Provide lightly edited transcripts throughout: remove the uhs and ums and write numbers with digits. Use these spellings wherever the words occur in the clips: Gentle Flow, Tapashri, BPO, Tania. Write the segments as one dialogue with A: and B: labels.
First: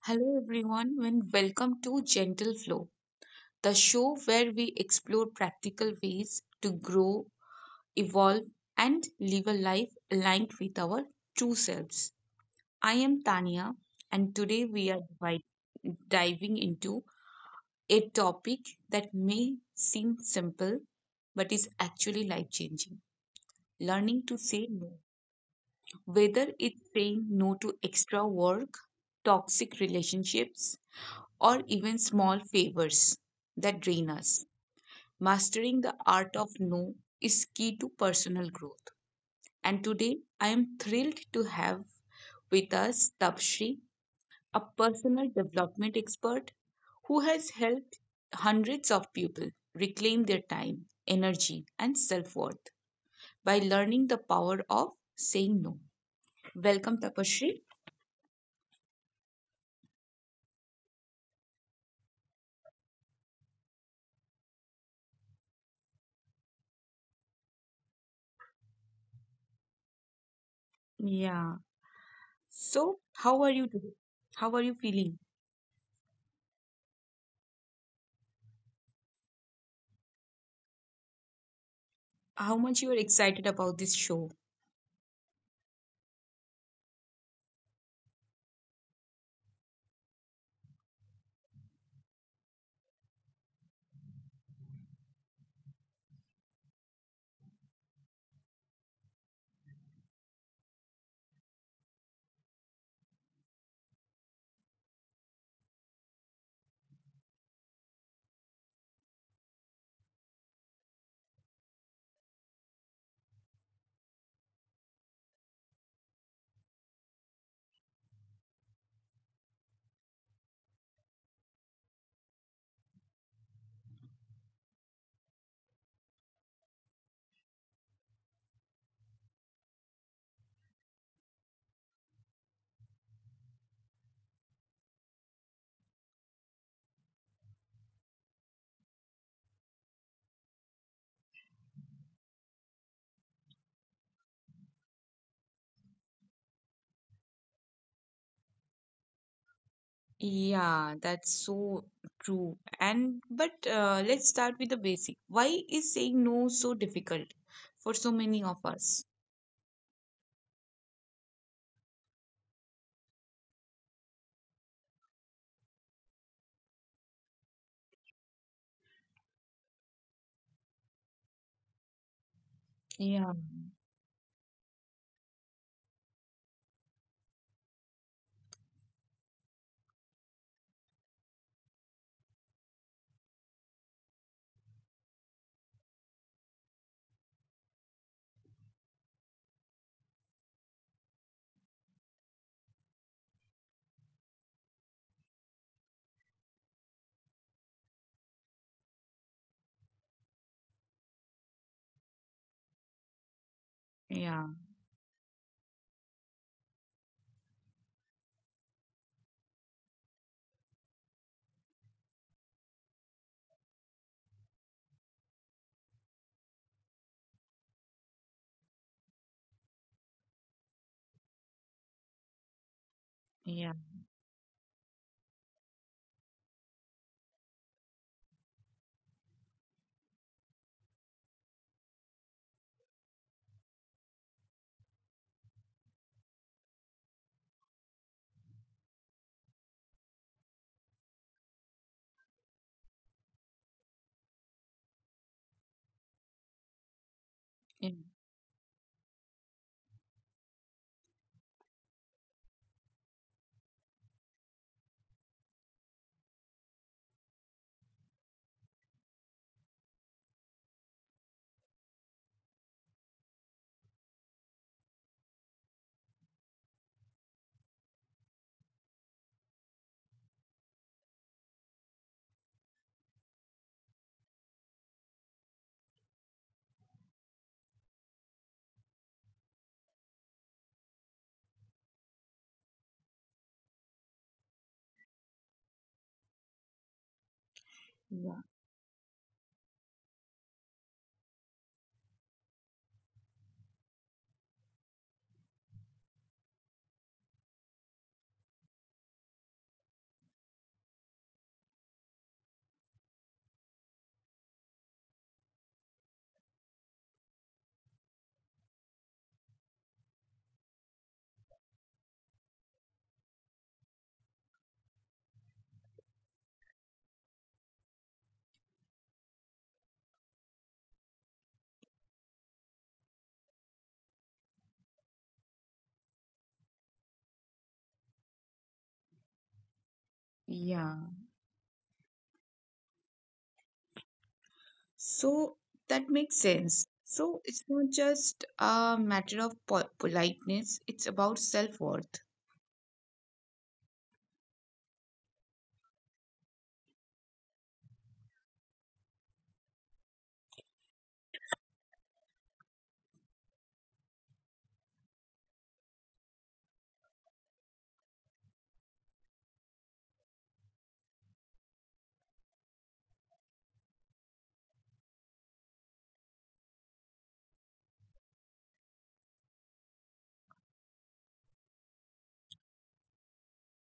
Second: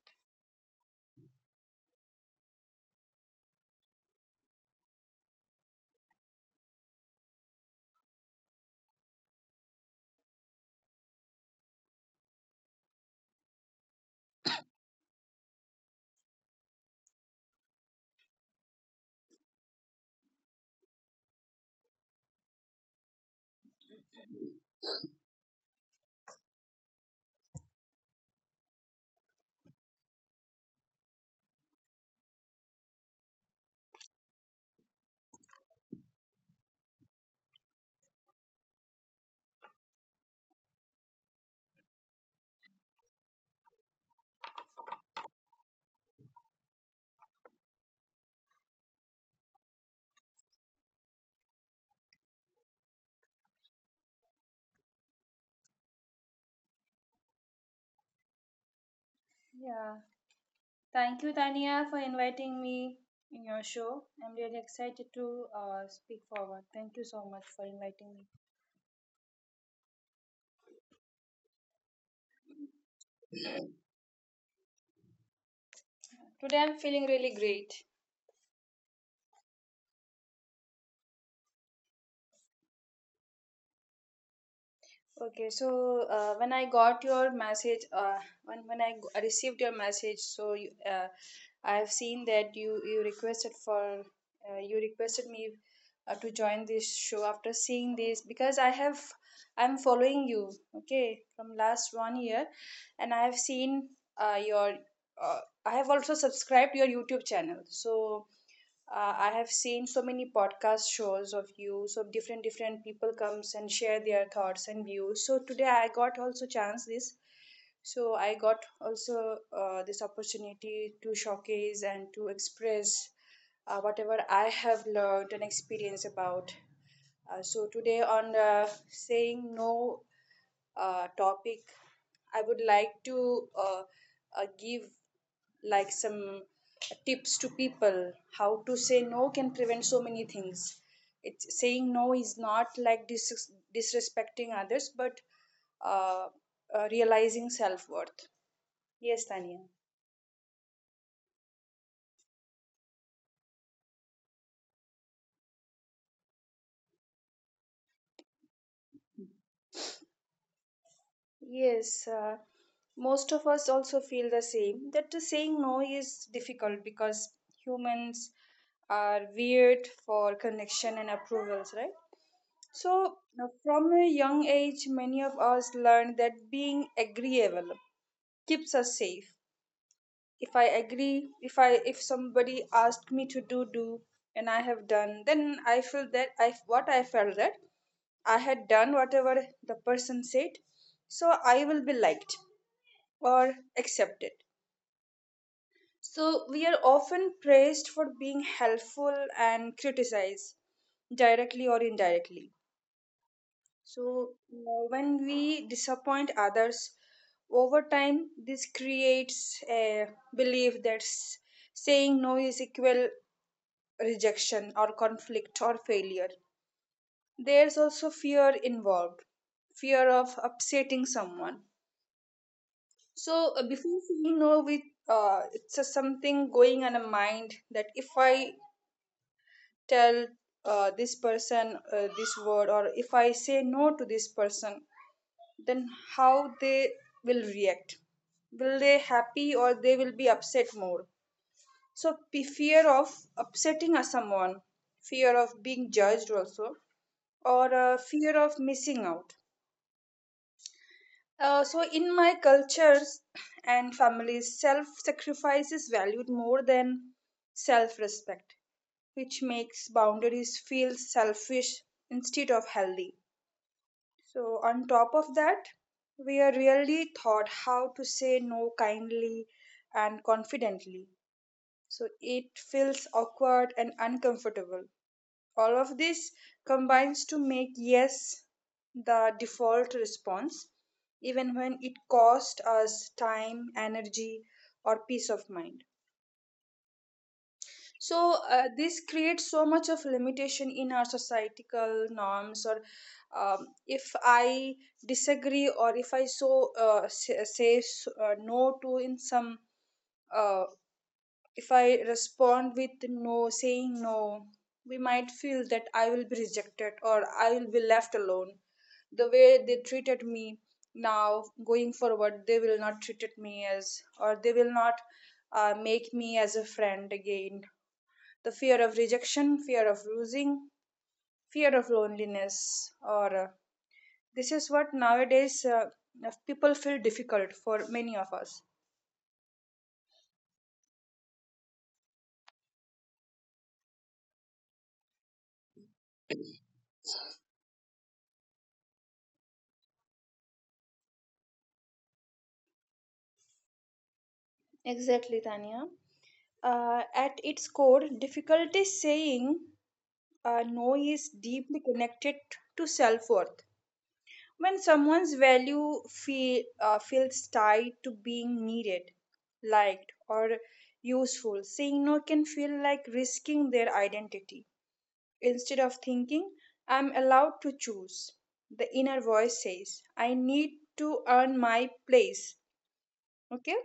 A: Hello, everyone, and welcome to Gentle Flow, the show where we explore practical ways to grow, evolve, and live a life aligned with our true selves. I am Tania, and today we are diving into a topic that may seem simple but is actually life changing: learning to say no. Whether it's saying no to extra work, toxic relationships, or even small favors that drain us, mastering the art of no is key to personal growth. And today, I am thrilled to have with us Tapshri, a personal development expert who has helped hundreds of people reclaim their time, energy, and self worth by learning the power of saying no. Welcome, Tapashri.
B: Yeah. Thank you, Tania, for inviting me in your show. I'm really excited to speak forward. Thank you so much for inviting me.
A: Yeah. So, how are you today? How are you feeling?
B: Today I'm feeling really great.
A: How much you are excited about this show?
B: Okay, so when I got your message, when received your message, so you, I have seen that you requested for you requested me to join this show after seeing this because I'm following you, okay, from last 1 year, and I have seen your uh, I have also subscribed your YouTube channel. So I have seen so many podcast shows of you. So different different people comes and share their thoughts and views. So today I got also chance this. So I got also this opportunity to showcase and to express whatever I have learned and experienced about. So today on saying no topic, I would like to give like some tips to people how to say no can prevent so many things. It's saying no is not like disrespecting others, but uh, realizing self-worth. Yes, Tanya.
A: Yeah, that's so true. And but let's start with the basic. Why is saying no so difficult for so many of us?
B: Yes, most of us also feel the same that the saying no is difficult because humans are weird for connection and approvals, right? So
A: Yeah,
B: from a young age many of us learned that being agreeable keeps us safe. If I agree, if somebody asked me to do and I have done, then I feel that I what I felt that I had done whatever the person said, so I will be liked or accepted. So we are often praised for being helpful and criticized directly or indirectly. So,
A: yeah,
B: when we disappoint others, over time, this creates a belief that saying no is equal rejection or conflict or failure. There's also fear involved, fear of upsetting someone. So,
A: yeah,
B: before saying no, we it's a something going on a mind that if I tell this person this word, or if I say no to this person, then how they will react, will they happy or they will be upset more. So fear of upsetting a someone, fear of being judged also, or
A: yeah,
B: fear of missing out. So in my cultures and families self sacrifice is valued more than self respect, which makes boundaries feel selfish instead of healthy. So, on top of that, we are really taught how to say no kindly and confidently. So, it feels awkward and uncomfortable. All of this combines to make yes the default response, even when it costs us time, energy, or peace of mind.
A: yeah.
B: So this creates so much of limitation in our societal norms. Or if I disagree, or if I so say no to in some, uh, if I respond with no, saying no, we might feel that I will be rejected or I will be left alone. The way they treated me now going forward, they will not treat me as, or they will not make me as a friend again. The fear of rejection, fear of losing, fear of loneliness, or this is what nowadays people feel difficult for many of us.
A: Yeah. So that makes sense. So it's not just a matter of po politeness, it's about self-worth.
B: Exactly, Tanya. At its core, difficulty saying no is deeply connected to self worth. When someone's value feels tied to being needed, liked, or useful, saying no can feel like risking their identity. Instead of thinking, I'm allowed to choose. The inner voice says, I need to earn my place. Okay?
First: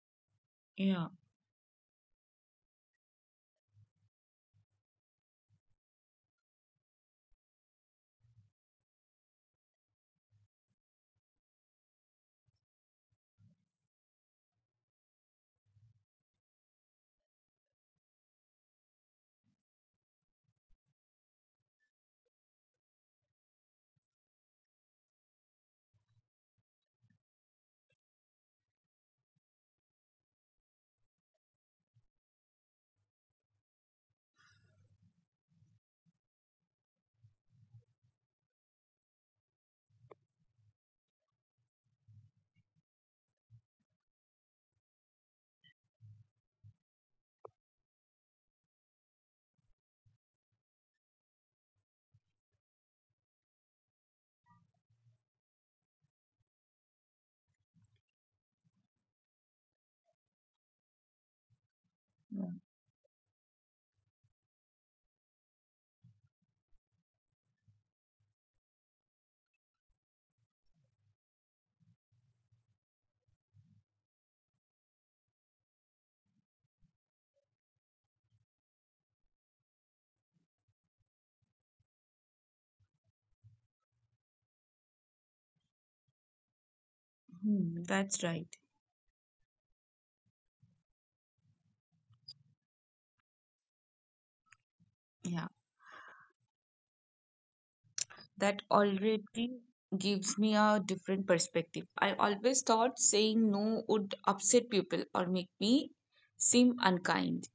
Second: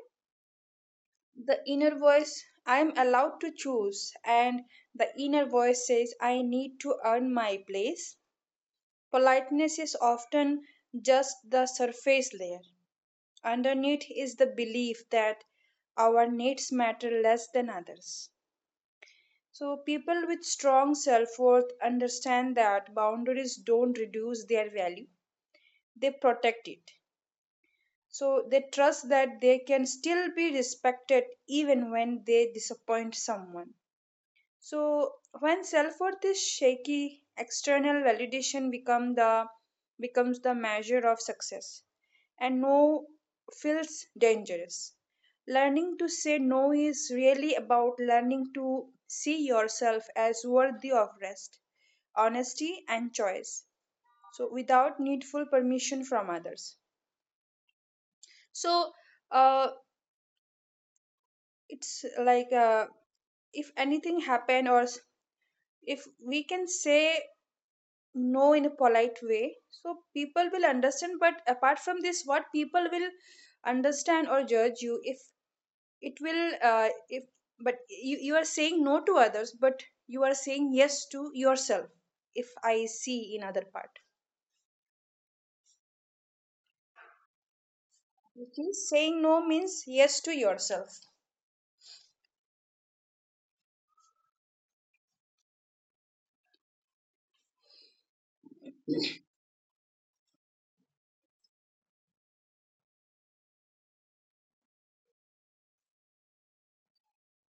A: Yeah,
B: The inner voice, I'm allowed to choose. And the inner voice says, I need to earn my place. Politeness is often just the surface layer. Underneath is the belief that our needs matter less than others. So, people with strong self worth understand that boundaries don't reduce their value, they protect it. So they trust that they can still be respected even when they disappoint someone. So when self-worth is shaky, external validation becomes the measure of success, and no feels dangerous. Learning to say no is really about learning to see yourself as worthy of rest, honesty, and choice, so without needful permission from others. So uh, it's
A: yeah.
B: like if anything happen or if we can say no in a polite way, so people will understand. But apart from this, what people will understand or judge you, if it will if but you are saying no to others, but you are saying yes to yourself. If I see in other part,
A: Hmm, that's right.
B: okay, saying no means yes to yourself.
A: Yeah, that already gives me a different perspective. I always thought saying no would upset people or make me seem unkind.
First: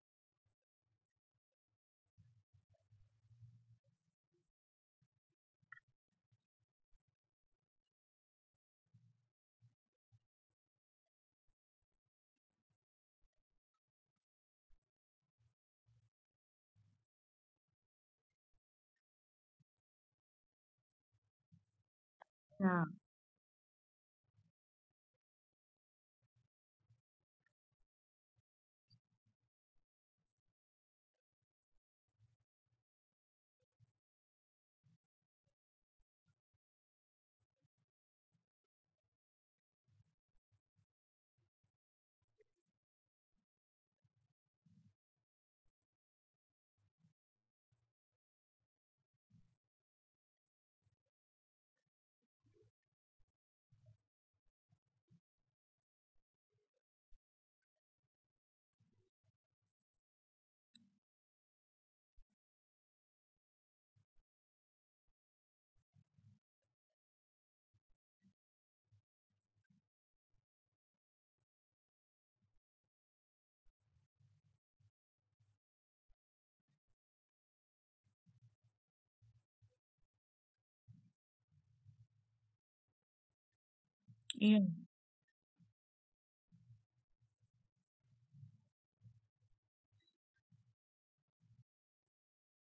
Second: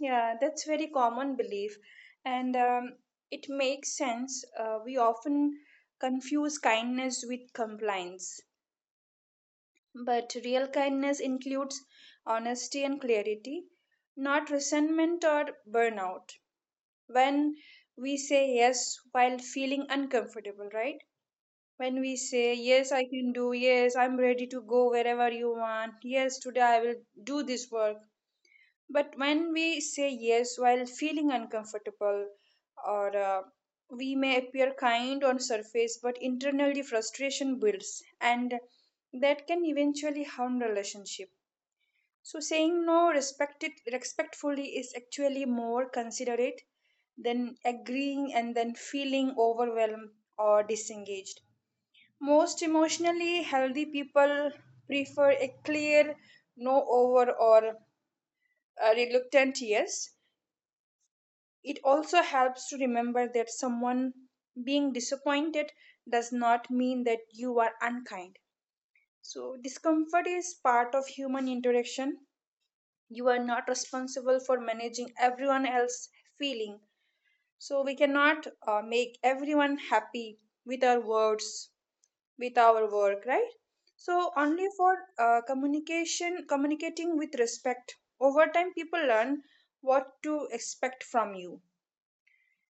B: Yeah, that's very common belief, and it makes sense. We often confuse kindness with compliance, but real kindness includes honesty and clarity, not resentment or burnout. When we say yes while feeling uncomfortable, right? When we say,
A: Yeah.
B: yes, I can do, yes, I'm ready to go wherever you want, yes, today I will do this work. But when we say yes while feeling uncomfortable, or we may appear kind on surface, but internally frustration builds, and that can eventually harm relationship. So saying no respected respectfully is actually more considerate than agreeing and then feeling overwhelmed or disengaged. Most emotionally healthy people prefer a clear no over, or a reluctant yes. It also helps to remember that someone being disappointed does not mean that you are unkind. So, discomfort is part of human interaction. You are not responsible for managing everyone else's feeling. So, we cannot make everyone happy with our words, with our work, right? So
A: Yeah,
B: only for communication, communicating with respect. Over time, people learn what to expect from you,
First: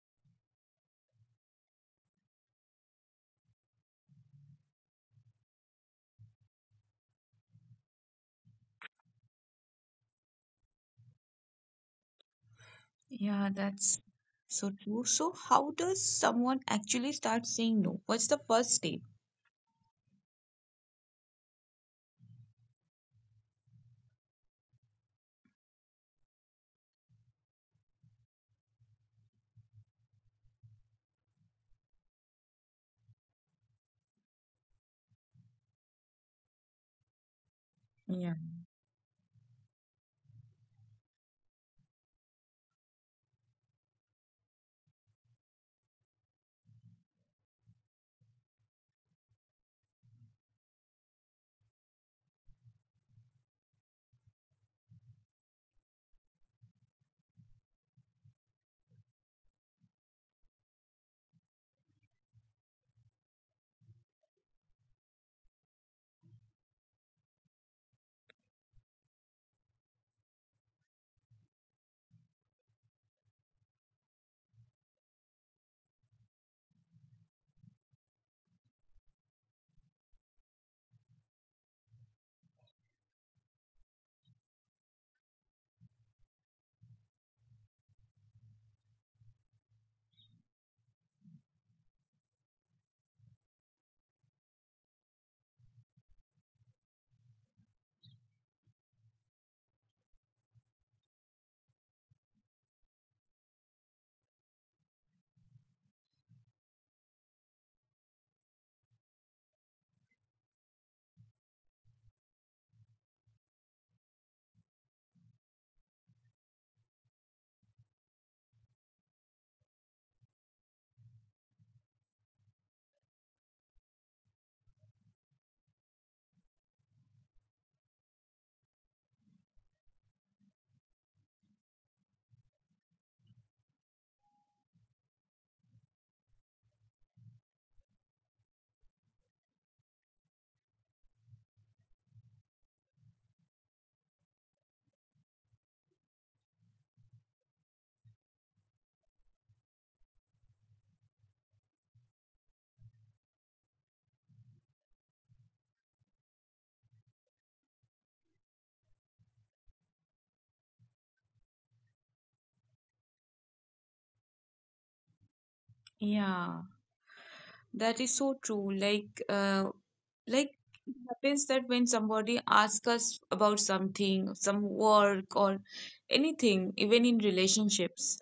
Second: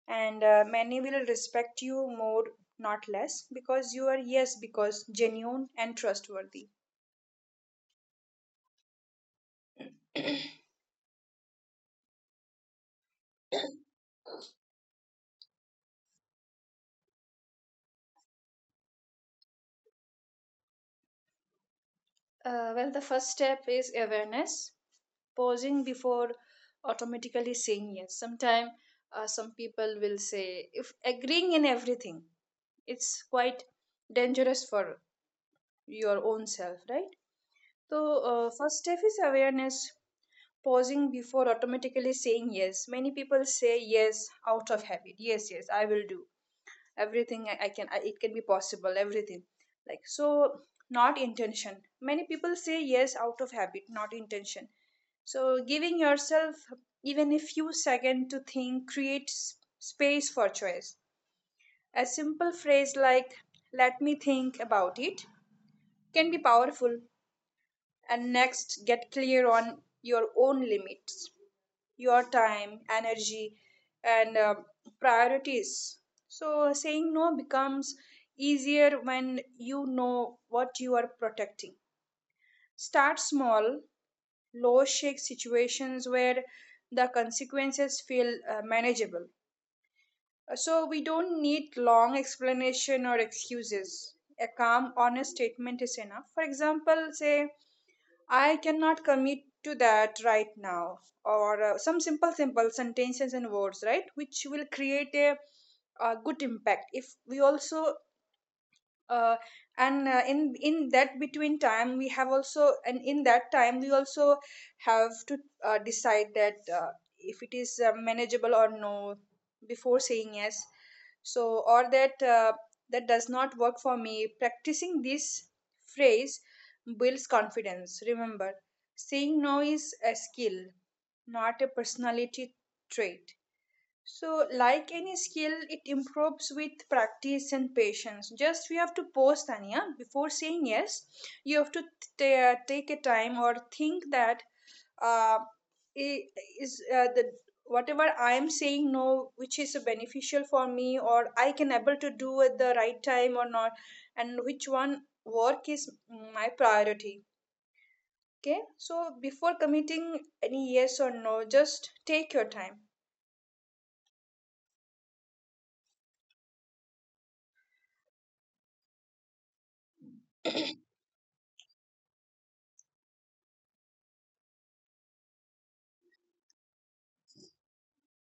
B: and many will respect you more, not less, because you are yes, because genuine and trustworthy.
A: yeah, that's so true. So, how does someone actually start saying no? What's the first step?
B: Well, the first step is awareness, pausing before automatically saying yes. Sometimes some people will say if agreeing in everything, it's quite dangerous for your own self, right? So
A: Yeah.
B: first step is awareness, pausing before automatically saying yes. Many people say yes out of habit. Yes, yes, I will do everything, I can, it can be possible everything, like, so, not intention. Many people say yes out of habit, not intention. So giving yourself even a few seconds to think creates space for choice. A simple phrase like "let me think about it" can be powerful. And next, get clear on your own limits, your time, energy, and priorities. So, saying no becomes easier when you know what you are protecting. Start small, low shake situations where the consequences feel manageable. So, we don't need long explanation or excuses. A calm, honest statement is enough. For example, say, "I cannot commit to that right now," or some simple, simple sentences and words, right, which will create a good impact. If we also uh, and in that between time we have also, and in that time we also have to decide that if it is manageable or no, before saying yes. So or that that does not work for me. Practicing this phrase builds confidence. Remember, saying no is a skill, not a personality trait. So, like any skill, it improves with practice and patience. Just we have to pause, Tanya. Before saying yes, you have to take a time or think that uh, i- is the whatever I am saying no, which is beneficial for me, or I can able to do at the right time or not, and which one work is my priority. Okay, so before committing any yes or no, just take your time.
A: Yeah, that is so true. Like it happens that when somebody asks us about something, some work or anything, even in relationships,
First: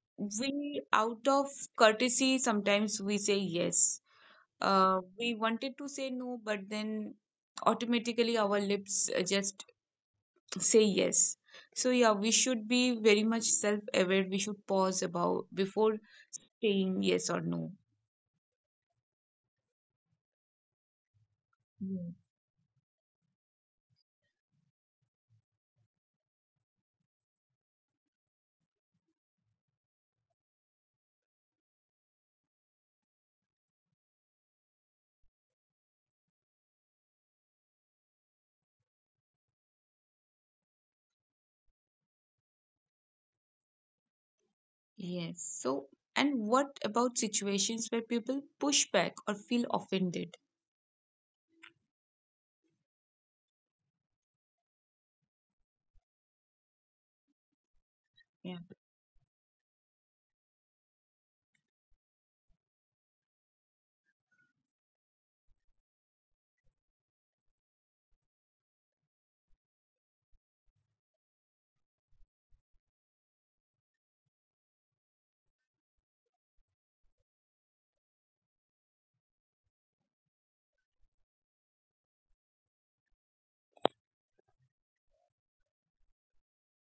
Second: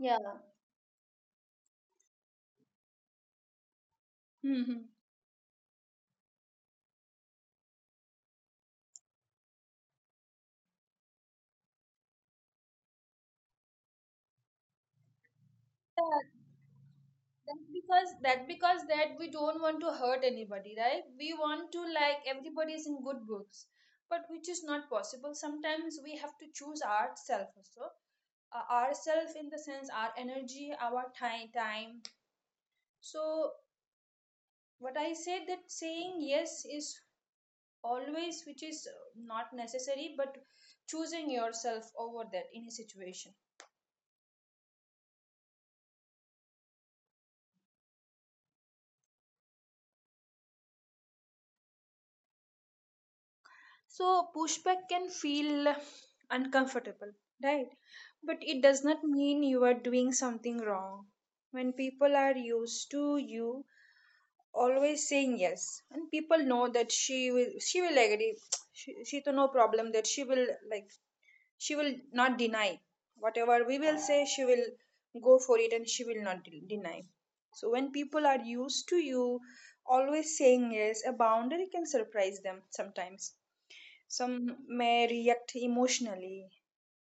B: Yeah.
A: we out of courtesy sometimes we say yes.
B: Hmm.
A: We wanted to say no but then automatically our lips just say yes. So yeah, we should be very much self aware, we should pause about before
B: Yeah.
A: saying yes or
B: That's
A: no.
B: because that we don't want to hurt anybody, right? We want to,
A: Yes.
B: like, everybody is in good books, but which is not possible. Sometimes we have to choose ourselves also, ourselves in the sense our energy, our time. So what I said that saying yes is always which is not necessary, but choosing yourself over that in a situation.
A: Yes, so and what about situations where people push back or feel offended?
B: So, pushback can feel uncomfortable, right? But it
A: Yeah.
B: does not mean you are doing something wrong. When people are used to you always saying yes, and people know that she will agree. She to no problem that she will, like, she will not deny whatever we will say. She will go for it, and she will not deny. So when people are used to you always saying yes, a boundary can surprise them. Sometimes some may react emotionally,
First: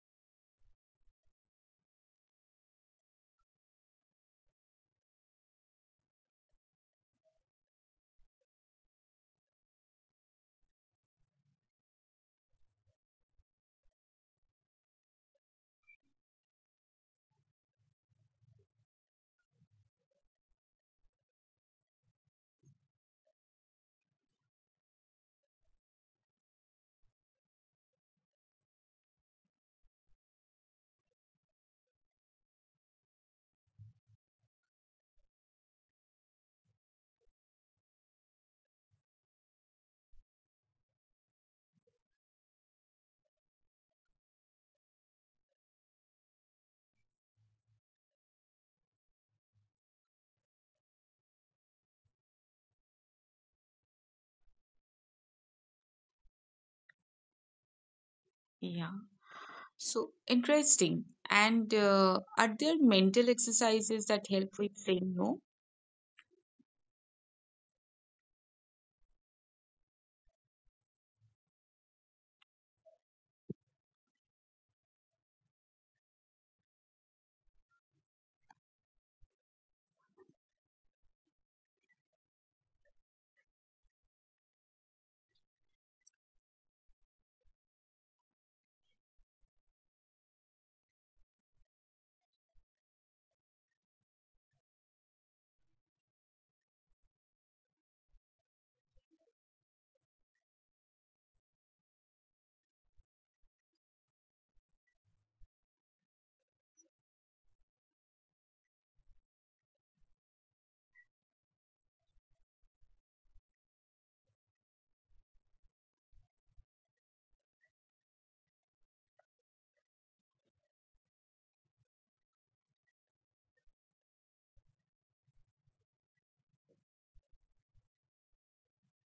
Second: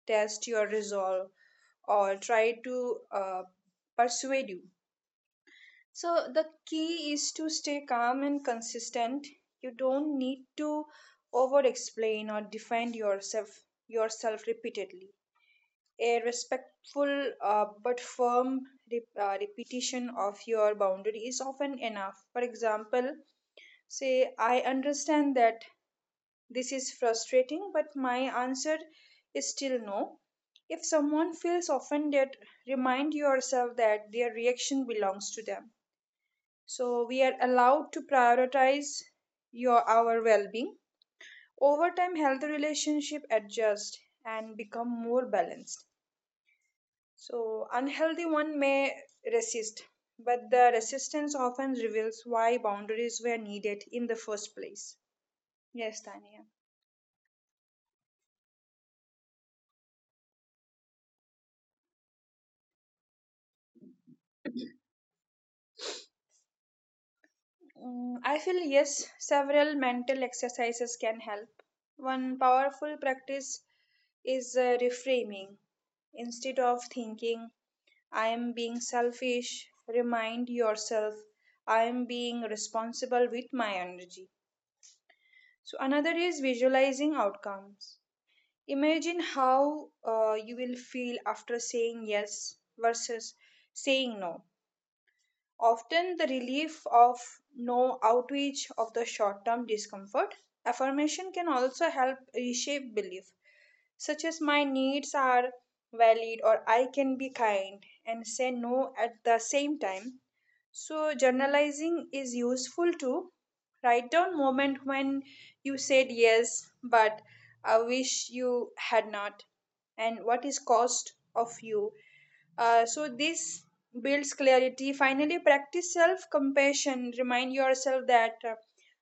B: test your resolve, or try to persuade you. So, the key is to stay calm and consistent. You don't need to over explain or defend yourself repeatedly. A respectful but firm repetition of your boundary is often enough. For example, say, I understand that this is frustrating, but my answer is still no. If someone feels offended, remind yourself that their reaction belongs to them. So we are allowed to prioritize your our well-being. Over time, healthy relationship adjust and become more balanced. So unhealthy one may resist, but the resistance often reveals why boundaries were needed in the first place. Yes, Tanya.
A: Yeah, so interesting. And are there mental exercises that help with saying no?
B: Mm, I feel yes, several mental exercises can help. One powerful practice is reframing. Instead of thinking, I am being selfish, remind yourself, I am being responsible with my energy. So, another is visualizing outcomes. Imagine how you will feel after saying yes versus saying no. Often, the relief of no outreach of the short term discomfort. Affirmation can also help reshape belief such as my needs are valid or I can be kind and say no at the same time. So, journalizing is useful too. Write down moment when you said yes, but I wish you had not, and what is cost of you. So this builds clarity. Finally, practice self-compassion. Remind yourself that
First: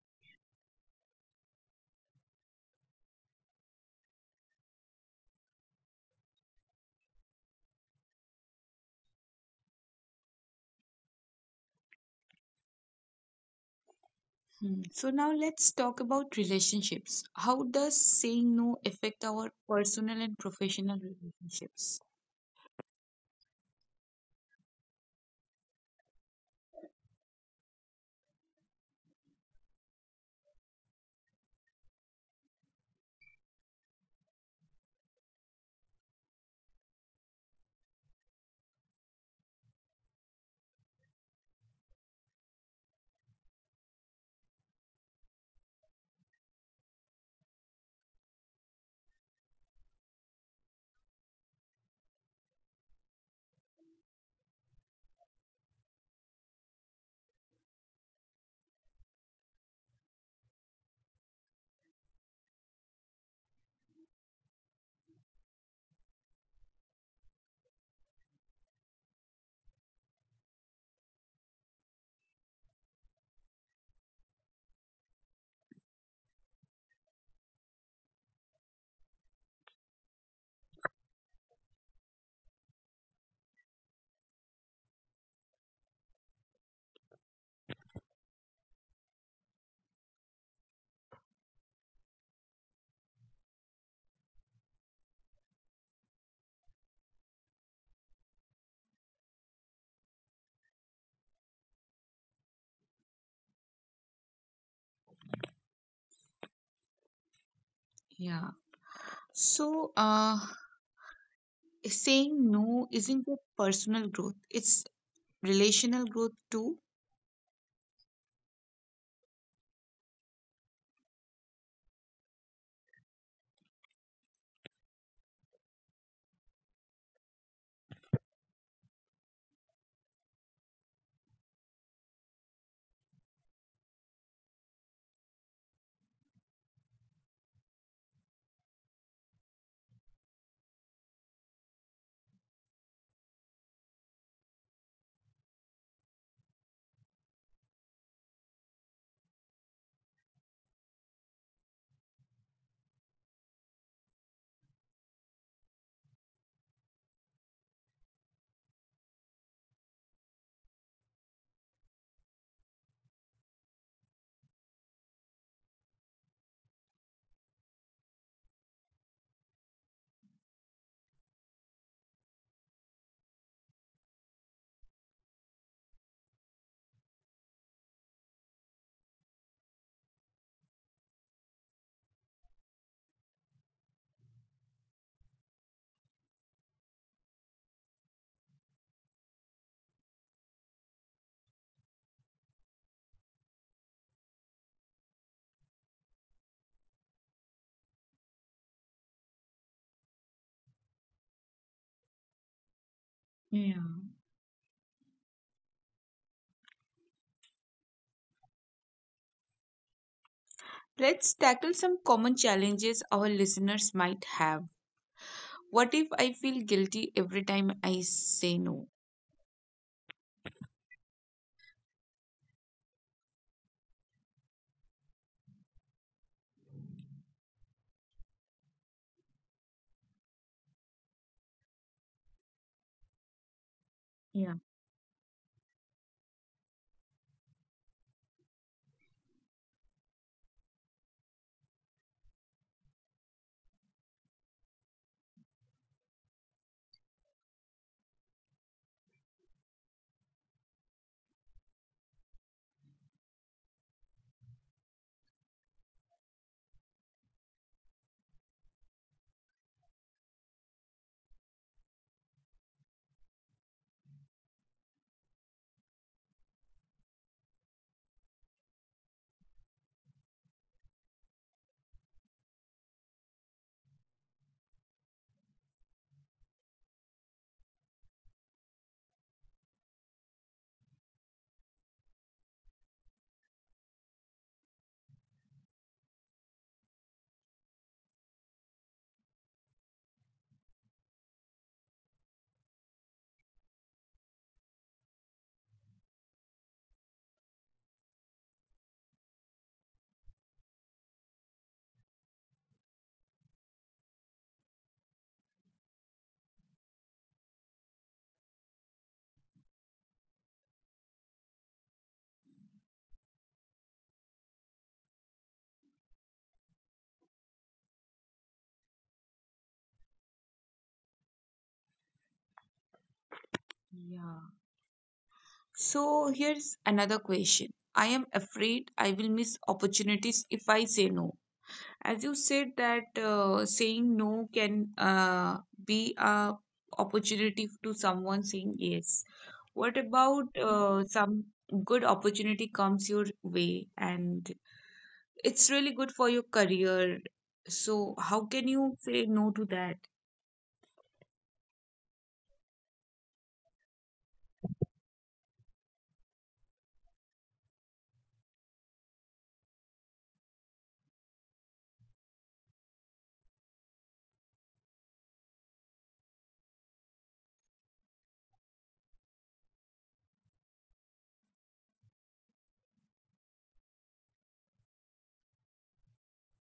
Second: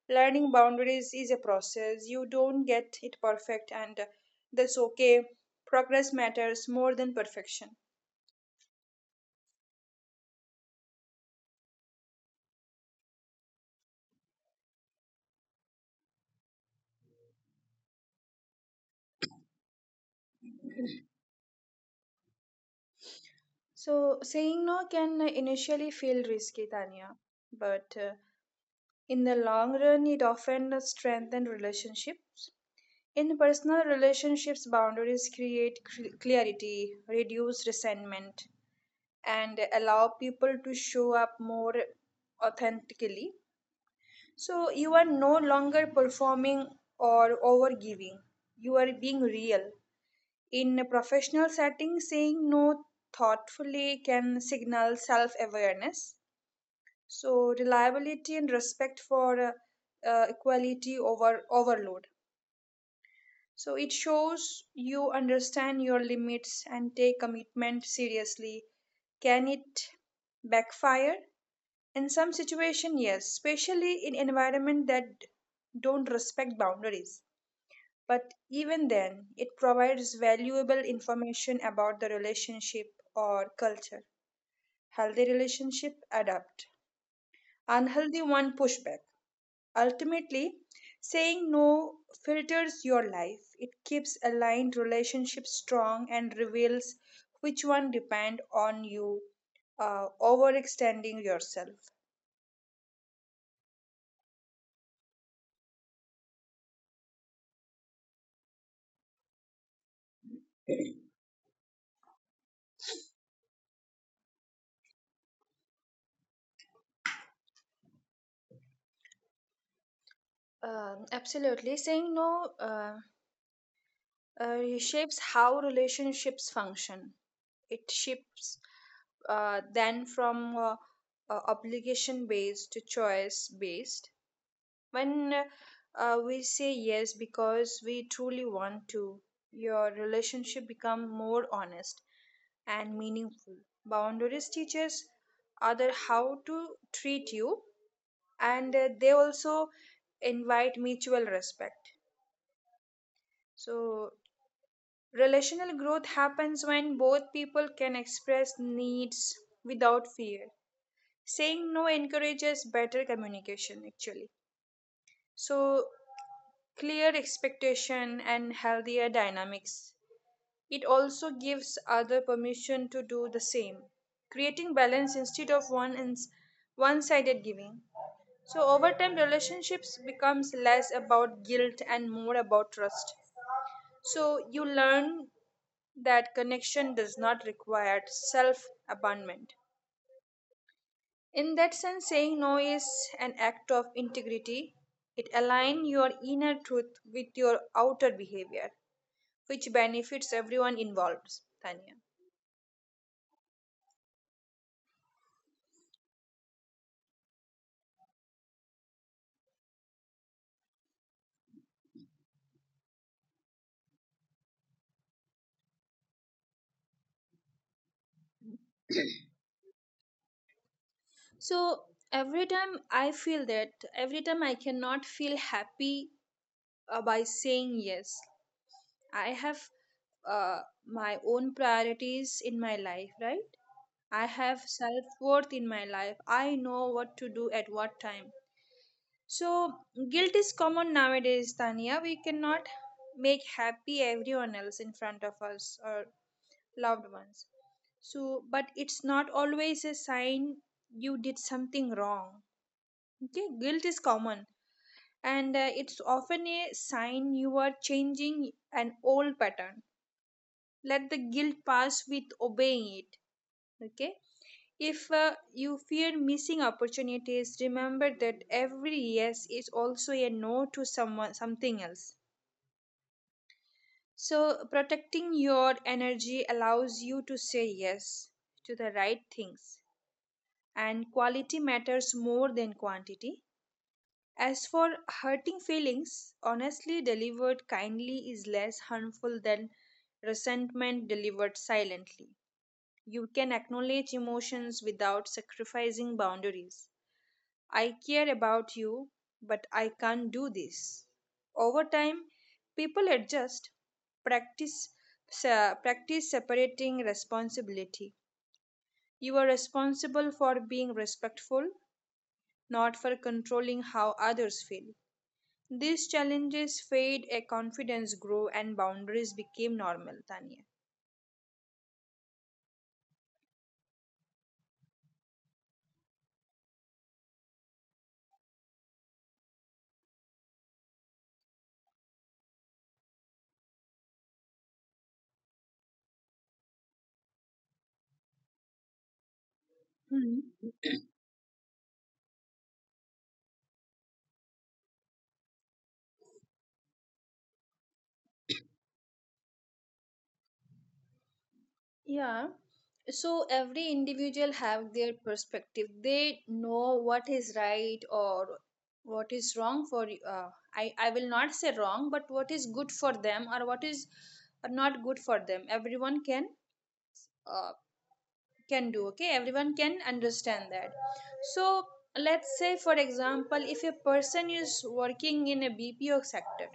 B: learning boundaries is a process. You don't get it perfect, and that's okay. Progress matters more than perfection.
A: Hmm. So now let's talk about relationships. How does saying no affect our personal and professional relationships?
B: So, saying no can initially feel risky, Tanya, but in the long run, it often strengthens relationships. In personal relationships, boundaries create clarity, reduce resentment, and allow people to show up more authentically. So, you are no longer performing or overgiving, you are being real. In a professional setting, saying no thoughtfully can signal self awareness. So, reliability and respect for equality over overload. So, it shows you understand your limits and take commitment seriously. Can it backfire? In some situation, yes, especially in environment that don't respect boundaries. But even then, it provides valuable information about the relationship or culture. Healthy relationship adapt, unhealthy one push back. Ultimately, saying no filters your life. It keeps aligned relationships strong and reveals which one depend on you overextending yourself.
A: Yeah. So saying no isn't just personal growth; it's relational growth too.
B: Absolutely. Saying no. Reshapes how relationships function. It shifts then from obligation based to choice based. When we say yes because we truly want to, your relationship become more honest and meaningful. Boundaries teaches other how to treat you, and they also invite mutual respect. So relational growth happens when both people can express needs without fear. Saying no encourages better communication, actually. So, clear expectation and healthier dynamics. It also gives other permission to do the same, creating balance instead of one and one-sided giving. So, over time, relationships becomes less about guilt and more about trust. So, you learn that connection does not require self abandonment. In that sense, saying no is an act of integrity. It aligns your inner truth with your outer behavior, which benefits everyone involved, Tanya.
A: Yeah. Let's tackle some common challenges our listeners might have. What if I feel guilty every time I say no?
B: So every time I feel that, every time I cannot feel happy by saying yes, I have my own priorities in my life, right? I
A: Yeah.
B: have self worth in my life. I know what to do at what time. So, guilt is common nowadays, Tania. We cannot make happy everyone else in front of us or loved ones. So, but it's not always a sign you did something wrong. Okay, guilt is common and it's often a sign you are changing an old pattern, let the guilt pass with obeying it, okay? If you fear missing opportunities, remember that every yes is also a no to someone something else. So protecting your energy allows you to say yes to the right things, and quality matters more than quantity. As for hurting feelings, honestly delivered kindly is less harmful than resentment delivered silently. You can acknowledge emotions without sacrificing boundaries. I care about you, but I can't do this. Over time, people adjust, practice practice separating responsibility. You are responsible for being respectful, not for controlling how others feel. These challenges fade, a confidence grow, and boundaries became normal, Tanya.
A: Yeah. So here's another question. I am afraid I will miss opportunities if I say no. As you said that saying no can be a opportunity to someone saying yes. What
B: Hmm.
A: about some good opportunity comes your way and it's really good for your career. So how can you say no to that?
B: Yeah. So every individual have their perspective. They know what is right or what is wrong for you. I will not say wrong, but what is good for them or what is not good for them. Everyone uh, can do. Okay, everyone can understand that. So let's say for example, if a person is working in a BPO sector,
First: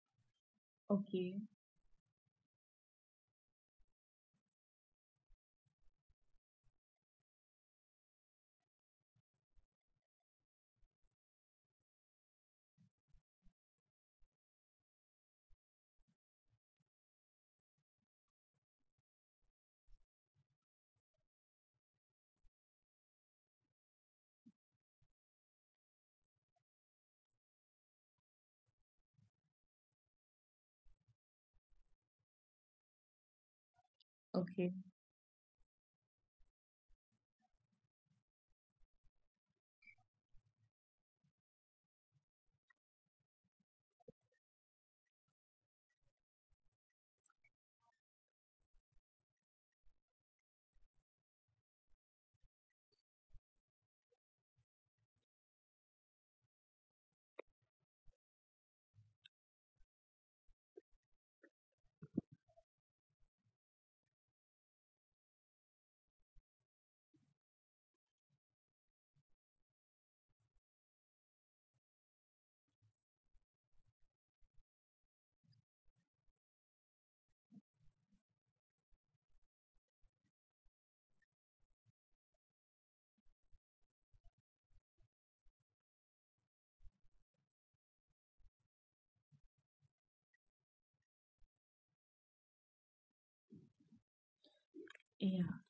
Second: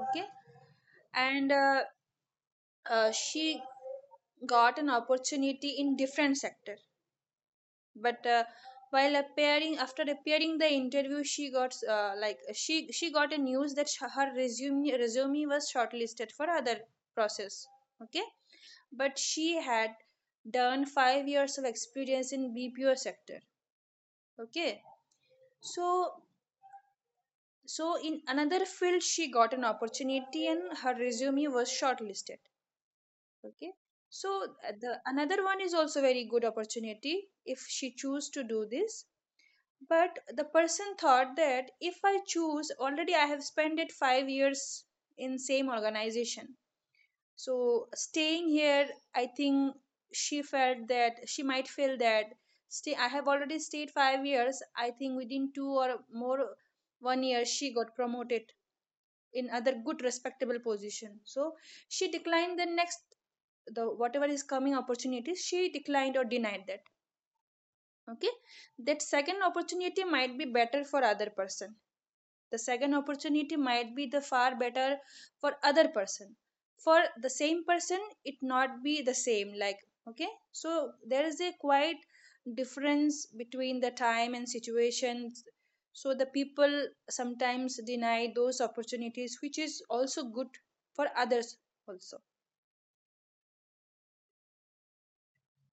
B: okay,
A: Okay,
B: and she got an opportunity in different sector, but while appearing after appearing the interview, she got like she got a news that her resume was shortlisted for other process, okay, but she had done 5 years of experience in bpo sector, okay. So in another field she got an opportunity and her resume was shortlisted, okay. So
A: okay.
B: the another one is also very good opportunity if she choose to do this. But the person thought that if I choose, already I have spent it 5 years in same organization. So staying here, I think she felt that she might feel that stay I have already stayed 5 years. I think within two or more one year she got promoted in other good respectable position. So she declined the next, the whatever is coming opportunities she declined or denied that, okay. That second opportunity might be better for other person. The second opportunity might be the far better for other person, for the same person. It not be the same, like, okay, so there is a quite difference between the time and situations. So the people sometimes deny those opportunities which is also good for others also.
A: Yeah.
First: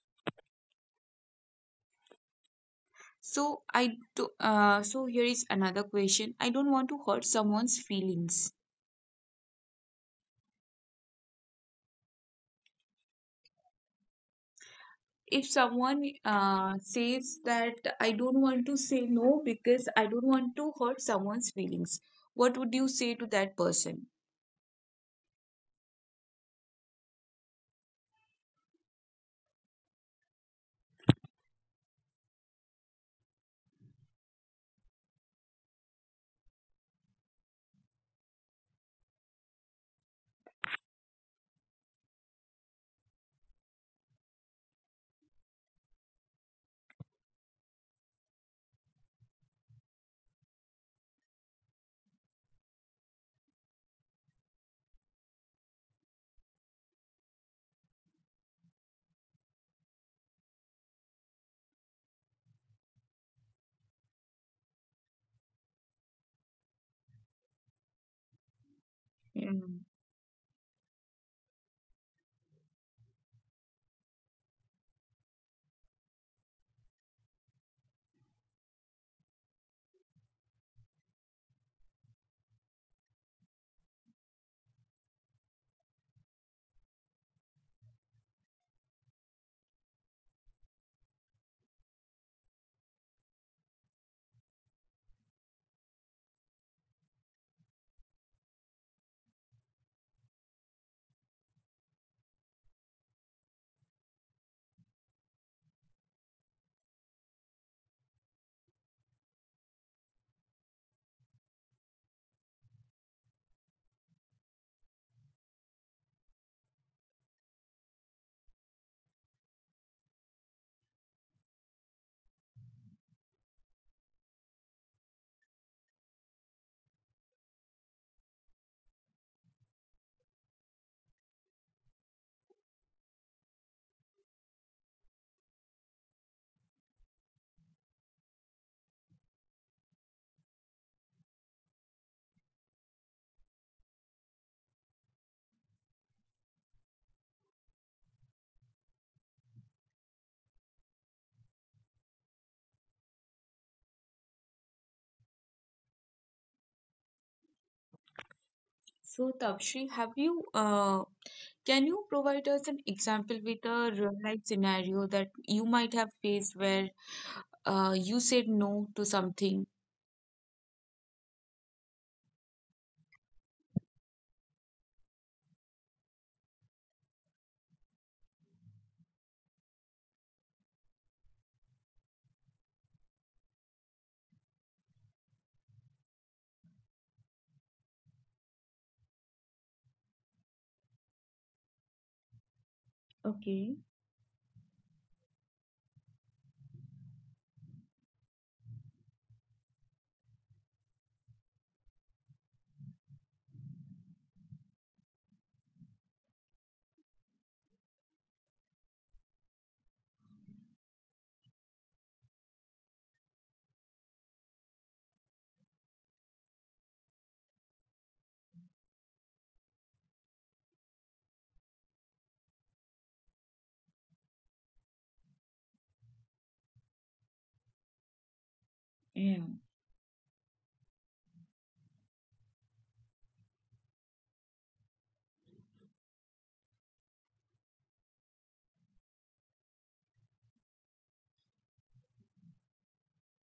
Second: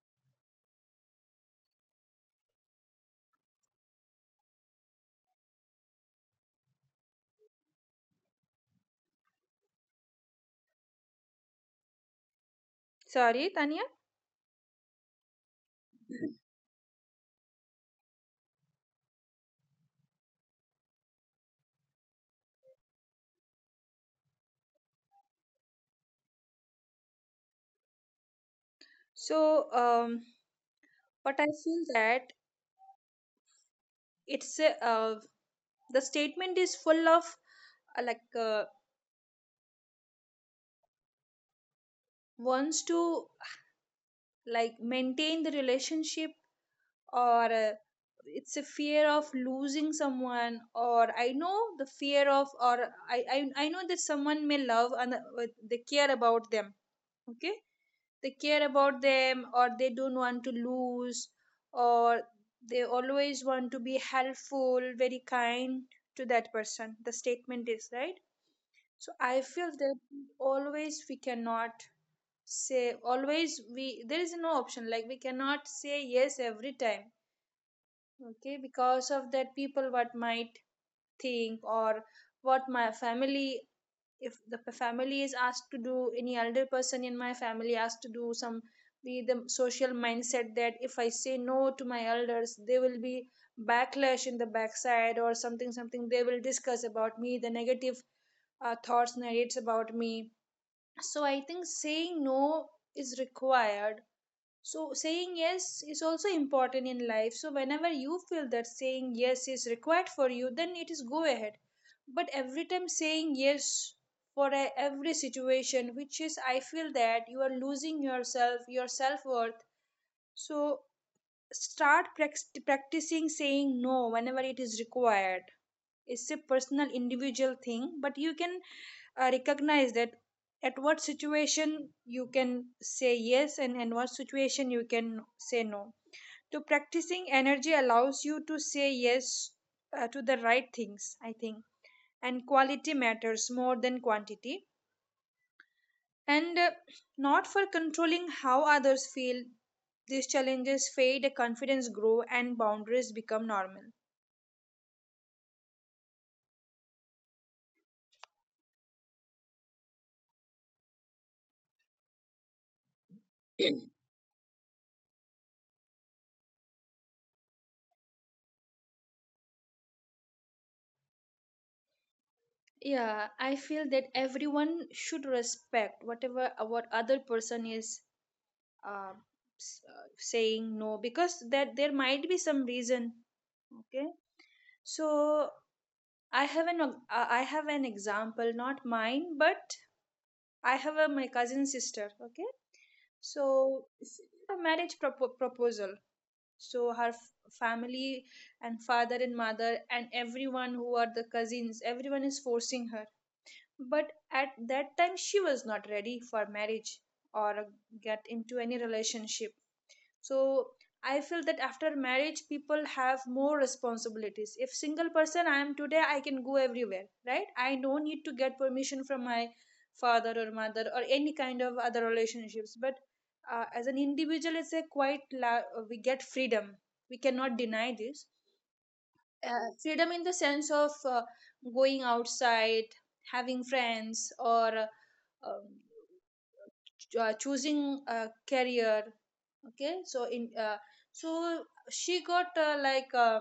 A: So I do, so here is another question. I don't want to hurt someone's feelings.
B: Sorry, Tanya.
A: If someone says that I don't want to say no because I don't want to hurt someone's feelings, what would you say to that person?
B: So um, what I feel that, it's a, the statement is full of like uh, wants to like maintain the relationship, or it's a fear of losing someone, or I know the fear of, or I know that someone may love and they care about them, okay. They care about them, or they don't want to lose, or they always want to be helpful, very kind to that person. The statement is right. So I
A: Yeah.
B: feel that always we cannot say, always we there is no option, like we cannot say yes every time, okay. Because of that, people what might think, or what my family, if the family is asked to do, any elder person in my family asked to do some, be the social mindset that if I say no to my elders, they will be backlash in the backside or something something they will discuss about me, the negative thoughts narrates about me. So I think saying no is required. So, saying yes is also important in life. So, whenever you feel that saying yes is required for you, then it is go ahead. But every time saying yes for a, every situation, which is I feel that you are losing yourself, your self worth. So, start practicing saying no whenever it is required. It's a personal, individual thing, but you can recognize that at what situation you can say yes, and in what situation you can say no. To practicing energy allows you to say yes to the right things, I think, and quality matters more than quantity, and not for controlling how others feel. These challenges fade, confidence grow, and boundaries become normal.
A: So, Tapshri, have you, can you provide us an example with a real life scenario that you might have faced where you said no to something?
B: Yeah, I feel that everyone should respect whatever what other person is uh, saying no, because that there might be some reason, okay. So I have an example, not mine, but I have a my cousin sister. Okay,
A: Okay.
B: so a marriage proposal. So her family, and father and mother and everyone who are the cousins, everyone is forcing her. But at that time, she was not ready for marriage or get into any relationship. So I feel that after marriage people have more responsibilities. If single person I am today, I can go everywhere, right? I don't need to get permission from my father or mother or any kind of other relationships. But as an individual, it's a quite we get freedom. We cannot deny this
A: Yeah.
B: freedom, in the sense of going outside, having friends, or um, choosing a career, okay. So in so she got like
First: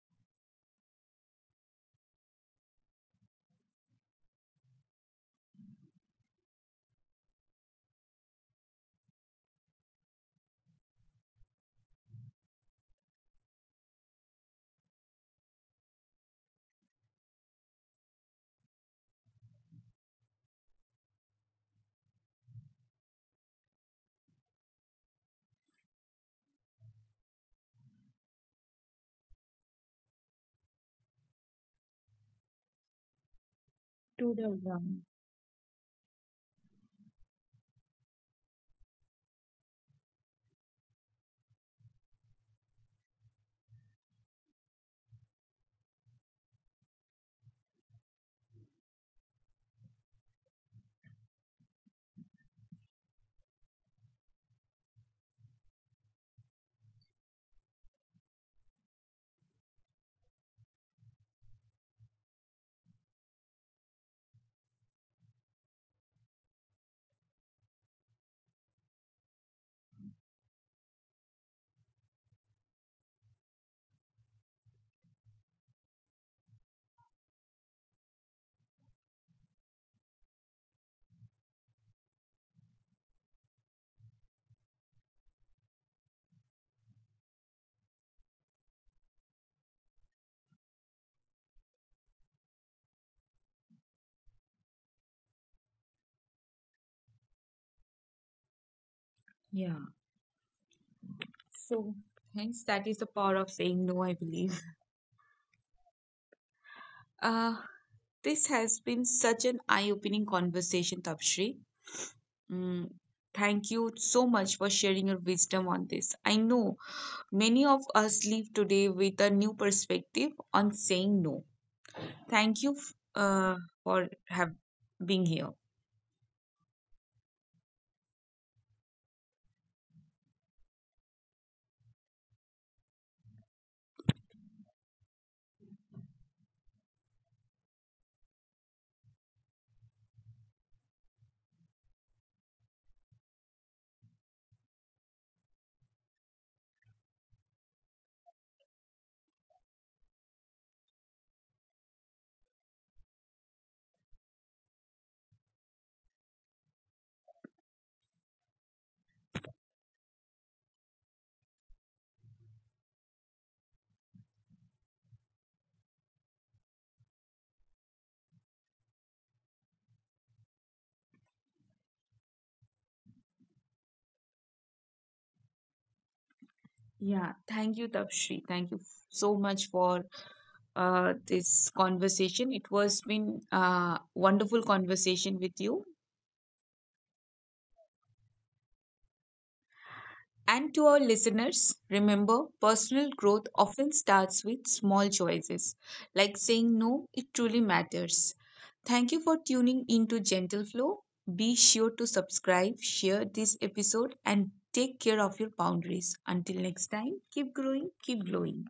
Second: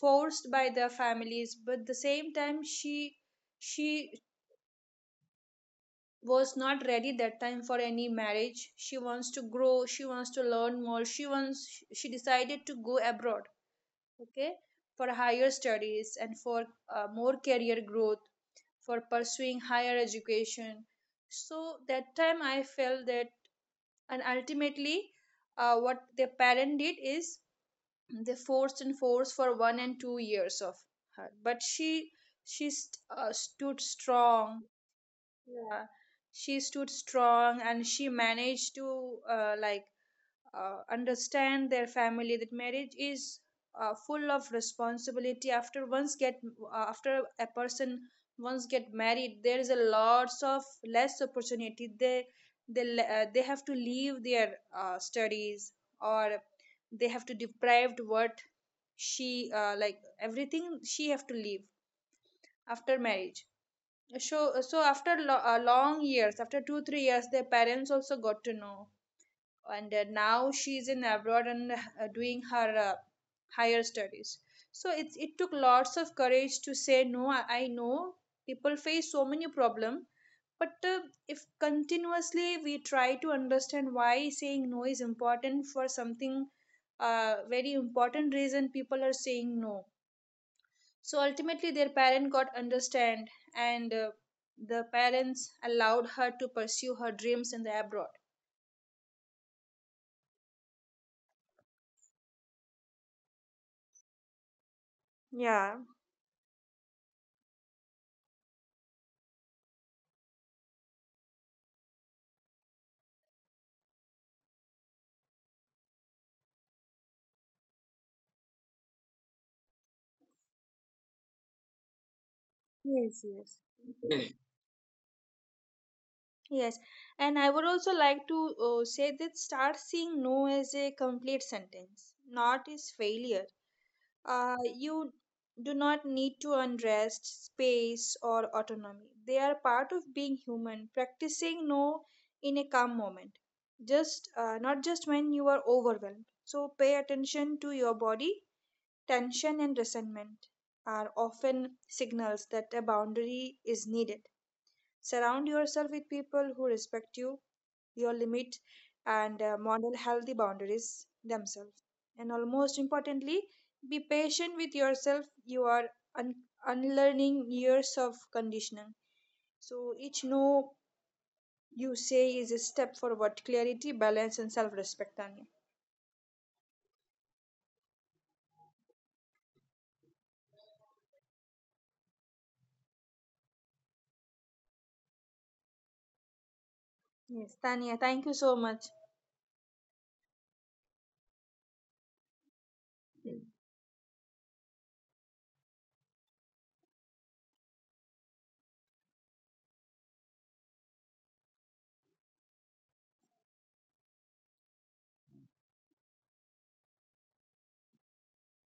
B: forced by the families, but the same time she was not ready that time for any marriage. She wants to grow, she wants to learn more, she wants, she decided to go abroad, okay, for higher studies and for more career growth, for pursuing higher education. So that time I felt that, and ultimately what the parent did is they forced and forced for 1 and 2 years of her, but she stood
A: To the
B: strong.
A: one.
B: Yeah, she stood strong and she managed to like understand their family that marriage is full of responsibility after once get, after a person once get married, there is a lots of less opportunity, they they have to leave their studies, or they have to deprived what she like, everything she have to leave after marriage. So after long years, after 2 3 years their parents also got to know, and now she's in abroad and doing her higher studies. So it took lots of courage to say no. I know people face so many problem, but if continuously we try to understand why saying no is important for something very important reason people are saying no. So ultimately their parent got understand, and the parents allowed her to pursue her dreams in the abroad.
A: Yeah. So, hence, that is the power of saying no, I believe.
B: Yeah.
A: Uh, this has been such an eye-opening conversation, Tapshri. Mm, thank you so much for sharing your wisdom on this. I know many of us leave today with a new perspective on saying no. Thank you
B: Yes.
A: for have being here.
B: Yes, and I would also like to say that start seeing no as a complete sentence, not as failure. You do not need to unrest, space, or autonomy. They are part of being human, practicing no in a calm moment, just not just when you are overwhelmed. So pay attention to your body. Tension and resentment are often signals that a boundary is needed. Surround yourself with people who respect you, your limit, and model healthy boundaries themselves. And almost importantly, be patient with yourself. You are un- unlearning years of conditioning. So each no you say is a step forward, clarity, balance, and self respect, Tanya.
A: Yeah, thank you, Tapshri. Thank you so much for this conversation. It was been a wonderful conversation with you.
B: Yes, Tanya, thank you so much.
A: And to our listeners, remember personal growth often starts with small choices, like saying no, it truly matters. Thank you for tuning into Gentle Flow. Be sure to subscribe, share this episode, and take care of your boundaries. Until next time, keep growing, keep glowing.